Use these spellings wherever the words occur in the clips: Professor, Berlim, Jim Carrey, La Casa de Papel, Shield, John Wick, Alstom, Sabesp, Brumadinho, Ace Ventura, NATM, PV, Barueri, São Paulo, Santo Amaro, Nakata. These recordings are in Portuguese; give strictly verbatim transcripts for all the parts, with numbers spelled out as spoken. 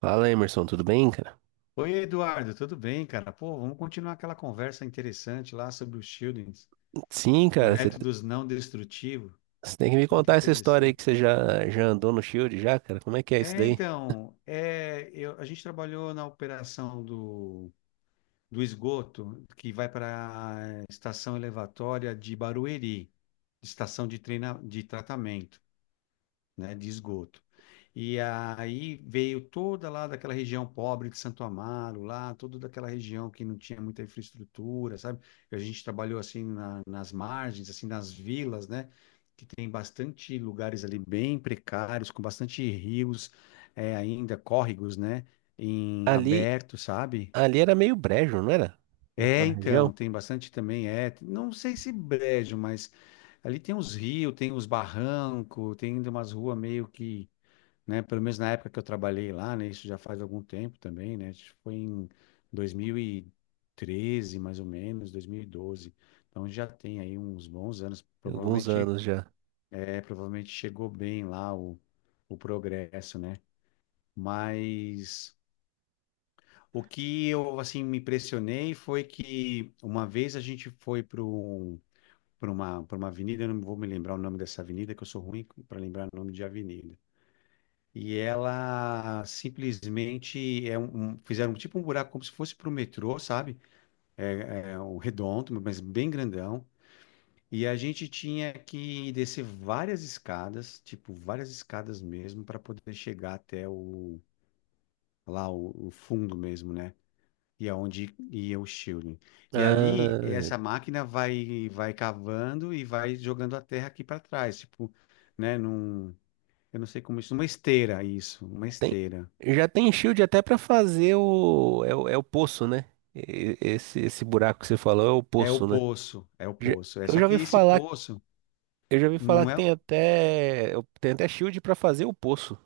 Fala, Emerson, tudo bem, cara? Oi, Eduardo, tudo bem, cara? Pô, vamos continuar aquela conversa interessante lá sobre os shieldings, Sim, cara, você métodos não destrutivos, você tem que me muito contar essa história aí interessante. que você já, já andou no Shield já, cara. Como é que é isso É, daí? então, é, eu- a gente trabalhou na operação do, do esgoto que vai para a estação elevatória de Barueri, estação de, treina, de tratamento, né, de esgoto. E aí veio toda lá daquela região pobre de Santo Amaro, lá, toda daquela região que não tinha muita infraestrutura, sabe? A gente trabalhou assim na- nas margens, assim nas vilas, né? Que tem bastante lugares ali bem precários, com bastante rios, é, ainda córregos, né? Em Ali, aberto, sabe? ali era meio brejo, não era? É, Naquela região? então, tem bastante também, é. Não sei se brejo, mas ali tem uns rios, tem uns barrancos, tem ainda umas ruas meio que, né? Pelo menos na época que eu trabalhei lá, né? Isso já faz algum tempo também, né? Isso foi em dois mil e treze, mais ou menos, dois mil e doze. Então já tem aí uns bons anos. Tem alguns Provavelmente, anos já. é, provavelmente chegou bem lá o, o progresso, né? Mas o que eu assim me impressionei foi que uma vez a gente foi para um, para uma, para uma avenida, eu não vou me lembrar o nome dessa avenida, que eu sou ruim para lembrar o nome de avenida. E ela simplesmente é um, um- fizeram tipo um buraco como se fosse para o metrô, sabe? É, é um redondo, mas bem grandão. E a gente tinha que descer várias escadas, tipo várias escadas mesmo, para poder chegar até o lá o, o fundo mesmo, né? E aonde ia o shielding. E ali Ah, essa máquina vai vai cavando e vai jogando a terra aqui para trás, tipo, né? Num, eu não sei como isso, uma esteira, isso, uma tem, esteira. já tem Shield até pra fazer o, é, o, é o poço, né? E- Esse, esse buraco que você falou é o É o poço, né? poço, é o Já- poço. É eu só já ouvi que esse falar, poço eu já ouvi falar não que é. tem até, tem até Shield pra fazer o poço.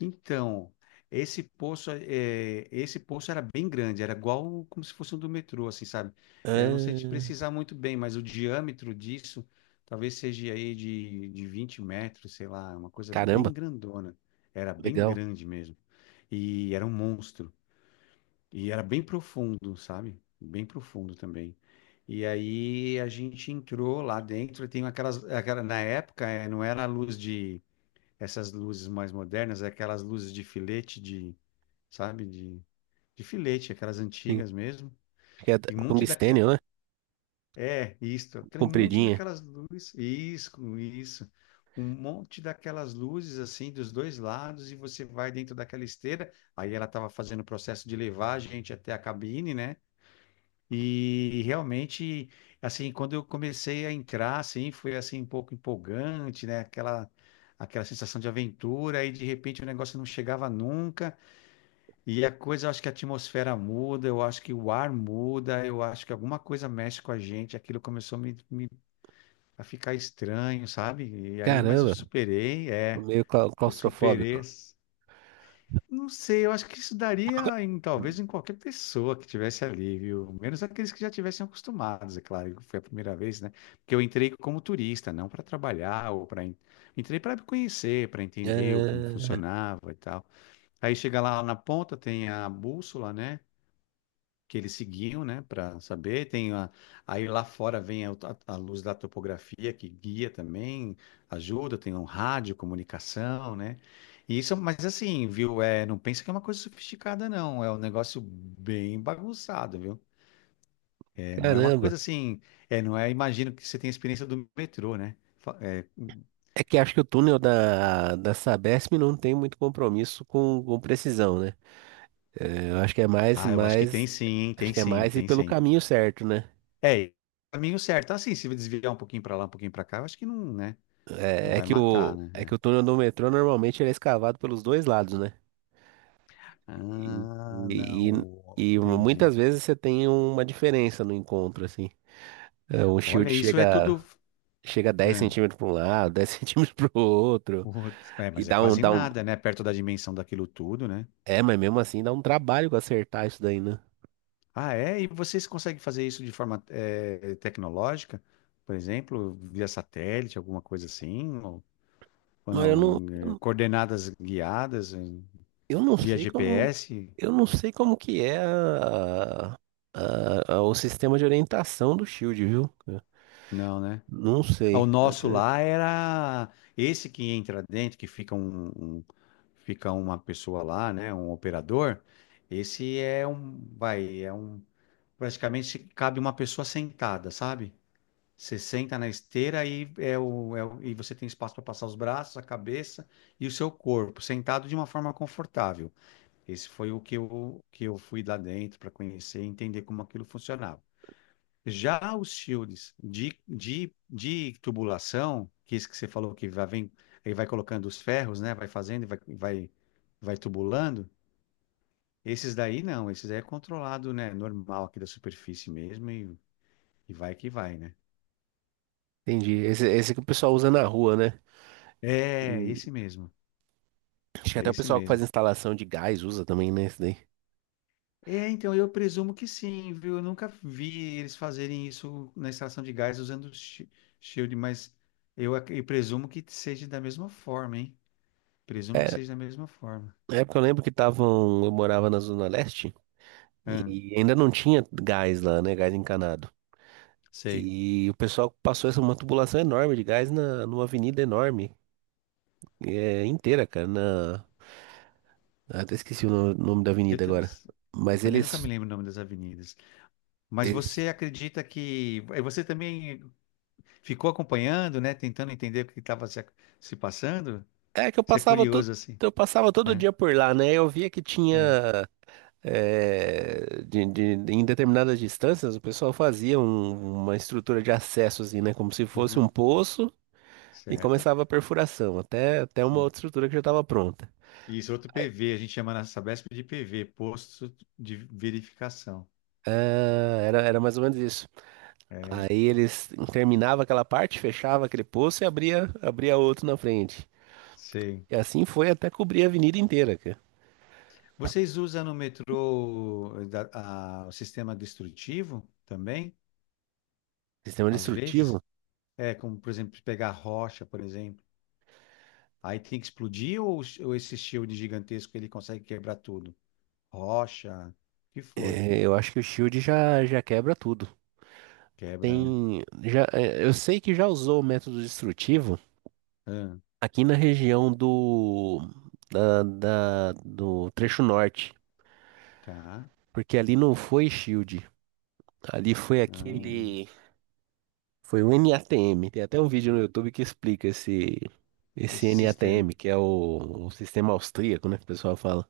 Então, esse poço, é, esse poço era bem grande, era igual como se fosse um do metrô, assim, sabe? É, eu não sei te Ah, precisar muito bem, mas o diâmetro disso talvez seja aí de, de vinte metros, sei lá, uma coisa caramba, bem grandona. Era bem legal. grande mesmo. E era um monstro. E era bem profundo, sabe? Bem profundo também. E aí a gente entrou lá dentro, e tem aquelas, aquela, na época eh, não era a luz de, essas luzes mais modernas, é aquelas luzes de filete de, sabe? De, de filete, aquelas antigas mesmo. Que é E um monte daquela, tungstênio, né? é, isso, aquele monte Compridinha. daquelas luzes, isso, isso. Um monte daquelas luzes assim dos dois lados e você vai dentro daquela esteira. Aí ela estava fazendo o processo de levar a gente até a cabine, né? E realmente, assim, quando eu comecei a entrar, assim, foi assim um pouco empolgante, né? Aquela, aquela sensação de aventura, e de repente o negócio não chegava nunca. E a coisa, eu acho que a atmosfera muda, eu acho que o ar muda, eu acho que alguma coisa mexe com a gente. Aquilo começou a, me, me- a ficar estranho, sabe? E aí, mas eu Caramba, superei, é, meio clau- eu superei. claustrofóbico. Não sei, eu acho que isso daria em talvez em qualquer pessoa que tivesse ali, viu? Menos aqueles que já tivessem acostumados, é claro, que foi a primeira vez, né? Porque eu entrei como turista, não para trabalhar ou para entrei para conhecer, para entender o- como Ah, funcionava e tal. Aí chega lá na ponta, tem a bússola, né? Que eles seguiam, né, para saber. Tem a, aí lá fora vem a, a luz da topografia que guia também, ajuda. Tem um rádio, comunicação, né? E isso, mas assim, viu? É, não pensa que é uma coisa sofisticada, não. É um negócio bem bagunçado, viu? É, não é uma caramba. coisa assim. É, não é. Imagino que você tem a experiência do metrô, né? Fa- é, É que acho que o túnel da, da Sabesp não tem muito compromisso com, com precisão, né? É, eu acho que é mais, ah, eu acho que mais, tem sim, hein? acho Tem que é sim, mais ir tem pelo sim. caminho certo, né? É, caminho certo. Assim, se desviar um pouquinho para lá, um pouquinho para cá, eu acho que não, né? Não É, é vai que matar, o, é né? que É. o túnel do metrô normalmente ele é escavado pelos dois lados, né? Ah, E, e, não, e muitas entendi. vezes você tem uma diferença no encontro, assim. É, o Olha, shield isso é chega tudo. chega dez Ah, centímetros para um lado, dez centímetros para o outro, putz. é, e Mas é dá um, quase dá um. nada, né? Perto da dimensão daquilo tudo, né? É, mas mesmo assim dá um trabalho pra acertar isso daí, né? Ah, é? E vocês conseguem fazer isso de forma eh, tecnológica? Por exemplo, via satélite, alguma coisa assim? Ou, ou Mas eu não, não? eu, eh, não Coordenadas guiadas, eh, eu não via sei como. G P S? Eu não sei como que é a- a- a- o sistema de orientação do Shield, viu? Não, né? Não Ah, sei. o Eu nosso até- lá era esse que entra dentro, que fica um, um- fica uma pessoa lá, né, um operador. Esse é um, vai, é um, praticamente cabe uma pessoa sentada, sabe? Você senta na esteira e é o, é o- e você tem espaço para passar os braços, a cabeça e o seu corpo, sentado de uma forma confortável. Esse foi o que eu, que eu fui lá dentro para conhecer e entender como aquilo funcionava. Já os shields de, de, de tubulação, que esse que você falou que vai, vem, ele vai colocando os ferros, né? Vai fazendo e vai, vai, vai tubulando. Esses daí não, esses daí é controlado, né? Normal aqui da superfície mesmo e, e vai que vai, né? Entendi. Esse, esse que o pessoal usa na rua, né? É, Hum, esse mesmo, acho que é até o esse pessoal que faz mesmo. instalação de gás usa também, né? Esse daí. É, então eu presumo que sim, viu? Eu nunca vi eles fazerem isso na extração de gás usando shi- shield, mas eu, ac- eu presumo que seja da mesma forma, hein? Presumo que É, seja da mesma forma. na época eu lembro que estavam. Eu morava na Zona Leste Ahn. e ainda não tinha gás lá, né? Gás encanado. Sei. E o pessoal passou essa uma tubulação enorme de gás na, numa avenida enorme, é, inteira, cara. Na, eu até esqueci o no- nome da Eu, avenida tam- agora. eu Mas também nunca eles, me lembro o nome das avenidas. Mas eles. você acredita que. eh, Você também ficou acompanhando, né? Tentando entender o que estava se, se passando? É que eu Você é passava todo, curioso, assim, eu passava todo né? dia por lá, né? Eu via que É. tinha. É, de, de- em determinadas distâncias, o pessoal fazia um- uma estrutura de acesso, assim, né? Como se fosse um Aham. poço e Certo? começava a perfuração, até, até uma Sim. outra estrutura que já estava pronta. Isso, é outro P V. A gente chama na Sabesp de P V, Posto de Verificação. Ah, era, era mais ou menos isso. É, Aí eles terminava aquela parte, fechava aquele poço e abria, abria outro na frente. sei. E assim foi até cobrir a avenida inteira, cara. Vocês usam no metrô eh, da- a- o sistema destrutivo também? Sistema Às vezes? destrutivo, É, como, por exemplo, pegar rocha, por exemplo. Aí tem que explodir ou, ou esse shield gigantesco ele consegue quebrar tudo? Rocha, o que for. é, eu acho que o Shield já, já quebra tudo. Quebra, né? Tem, já, é, eu sei que já usou o método destrutivo Ah, aqui na região do, da, da- do trecho norte, tá. porque ali não foi Shield, ali foi Ah, aquele Foi o N A T M. Tem até um vídeo no YouTube que explica esse, esse esse N A T M, sistema. que é o, o sistema austríaco, né? Que o pessoal fala.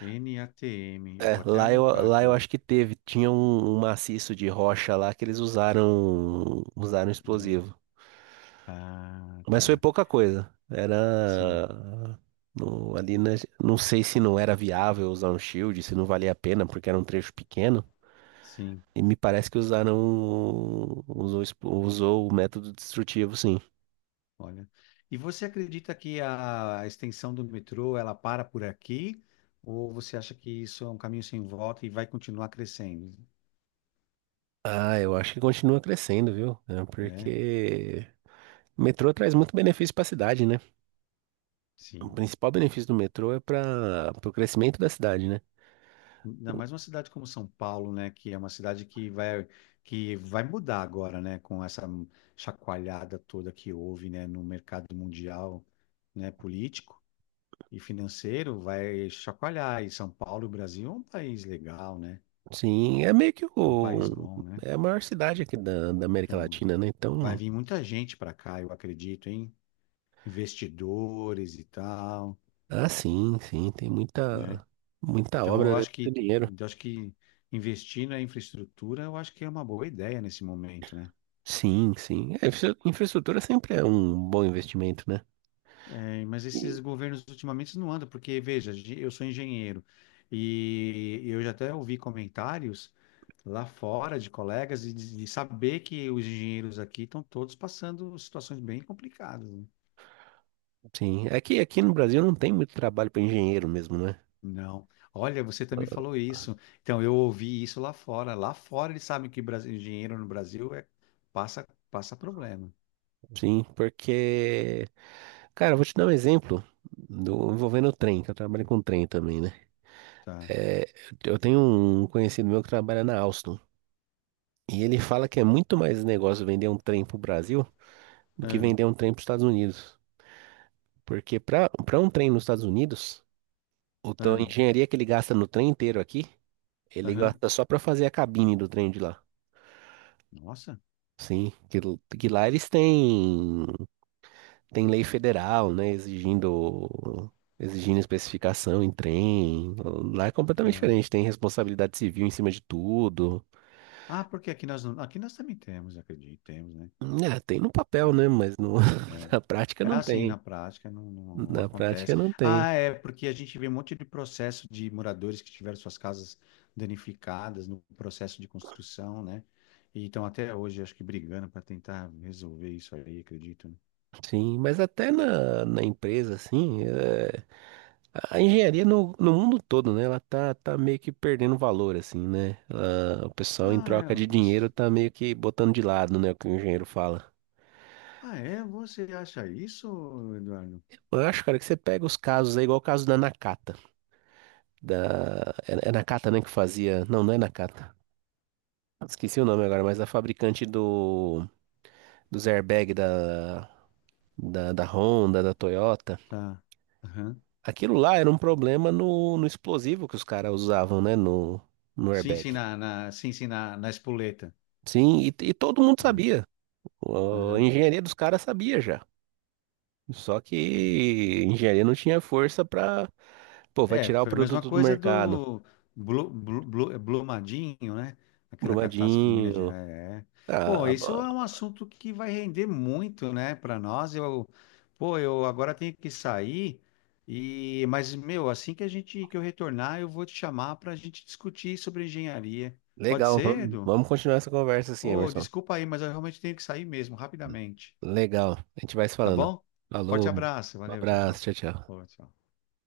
nátem. Eu É, vou até lá eu, anotar lá eu aqui, acho que teve. Tinha um, um maciço de rocha lá que eles usaram, usaram né? explosivo. Ah, Mas foi tá. pouca coisa. Sim, Era. no- ali na- não sei se não era viável usar um shield, se não valia a pena, porque era um trecho pequeno. sim. E me parece que usaram. Usou, expl- usou o método destrutivo, sim. Olha. E você acredita que a extensão do metrô ela para por aqui? Ou você acha que isso é um caminho sem volta e vai continuar crescendo? Ah, eu acho que continua crescendo, viu? É, É, porque o metrô traz muito benefício para a cidade, né? O sim. principal benefício do metrô é para o crescimento da cidade, né? Ainda mais uma cidade como São Paulo, né, que é uma cidade que vai que vai mudar agora, né, com essa chacoalhada toda que houve, né, no mercado mundial, né, político e financeiro, vai chacoalhar. E São Paulo, o Brasil é um país legal, né? Sim, é meio que É um país o, bom, né? é a maior cidade aqui da, da América Então, Latina, né? vai Então, vir muita gente para cá, eu acredito, hein? Investidores e tal, ah, sim, sim, tem né? muita, muita Então, obra, eu né? acho Muito que dinheiro. eu acho que investir na infraestrutura, eu acho que é uma boa ideia nesse momento, né? Sim, sim. É, infra- infraestrutura sempre é um bom investimento, né? É, mas esses E- governos ultimamente não andam, porque, veja, ge- eu sou engenheiro e eu já até ouvi comentários lá fora de colegas e de, de saber que os engenheiros aqui estão todos passando situações bem complicadas, né? Sim, aqui, aqui no Brasil não tem muito trabalho para engenheiro mesmo, né? Não. Olha, você também falou isso. Então, eu ouvi isso lá fora. Lá fora eles sabem que Brasi- engenheiro no Brasil é, passa, passa problema. Sim, porque cara, eu vou te dar um exemplo do, envolvendo o trem, que eu trabalho com trem também, né? Tá. É, eu tenho um conhecido meu que trabalha na Alstom. E ele fala que é muito mais negócio vender um trem pro Brasil do que Ah, vender um trem para os Estados Unidos. Porque para para um trem nos Estados Unidos, o, tão- a ah, engenharia que ele gasta no trem inteiro aqui, ele aham. gasta só para fazer a cabine do trem de lá. Nossa. Sim, que, que lá eles têm. Tem lei federal, né, exigindo exigindo especificação em trem. Lá é completamente Tá. diferente, tem responsabilidade civil em cima de tudo. Ah, porque aqui nós não, aqui nós também temos, acredito, temos, né? É, tem no papel, Tem, né, mas no- é. na prática É não assim, tem. na prática, não, não- não Na prática acontece. não tem. Ah, é, porque a gente vê um monte de processo de moradores que tiveram suas casas danificadas no processo de construção, né? E estão até hoje, acho que, brigando para tentar resolver isso aí, acredito, né? Sim, mas até na, na empresa, assim, é, a engenharia no, no mundo todo, né? Ela tá, tá meio que perdendo valor, assim, né? Ela- o pessoal, em Ah, é, troca de você... dinheiro, tá meio que botando de lado, né? O que o engenheiro fala. ah, é, você acha isso, Eduardo? Eu acho, cara, que você pega os casos aí, igual o caso da Nakata. da é, é Nakata, né, que fazia. Não, não é Nakata. Esqueci o nome agora, mas a fabricante do dos airbag da da, da Honda, da Toyota. Tá. Aham. Aquilo lá era um problema no, no explosivo que os caras usavam, né, no no Sim, sim, airbag. na, na- sim, sim, na, na espoleta. Sim, e, e todo mundo É. sabia. O- A Aham. engenharia dos caras sabia já. Só É. que a engenharia não tinha força pra, pô, vai É, tirar o foi a mesma produto do coisa mercado. do Blu, Blu, Blu- Brumadinho, né? Aquela catástrofe de Minas Brumadinho. Gerais. É. Pô, Ah, isso bom. é um assunto que vai render muito, né, para nós. Eu, pô, eu agora tenho que sair e, mas meu, assim que a gente que eu retornar, eu vou te chamar para a gente discutir sobre engenharia. Pode Legal, ser, vamos, Edu? vamos continuar essa conversa assim, Ô, Emerson. desculpa aí, mas eu realmente tenho que sair mesmo, rapidamente. Legal. A gente vai se Tá falando. bom? Forte Falou. abraço, Um valeu, tchau, abraço. tchau. Tchau, tchau. Ô, tchau.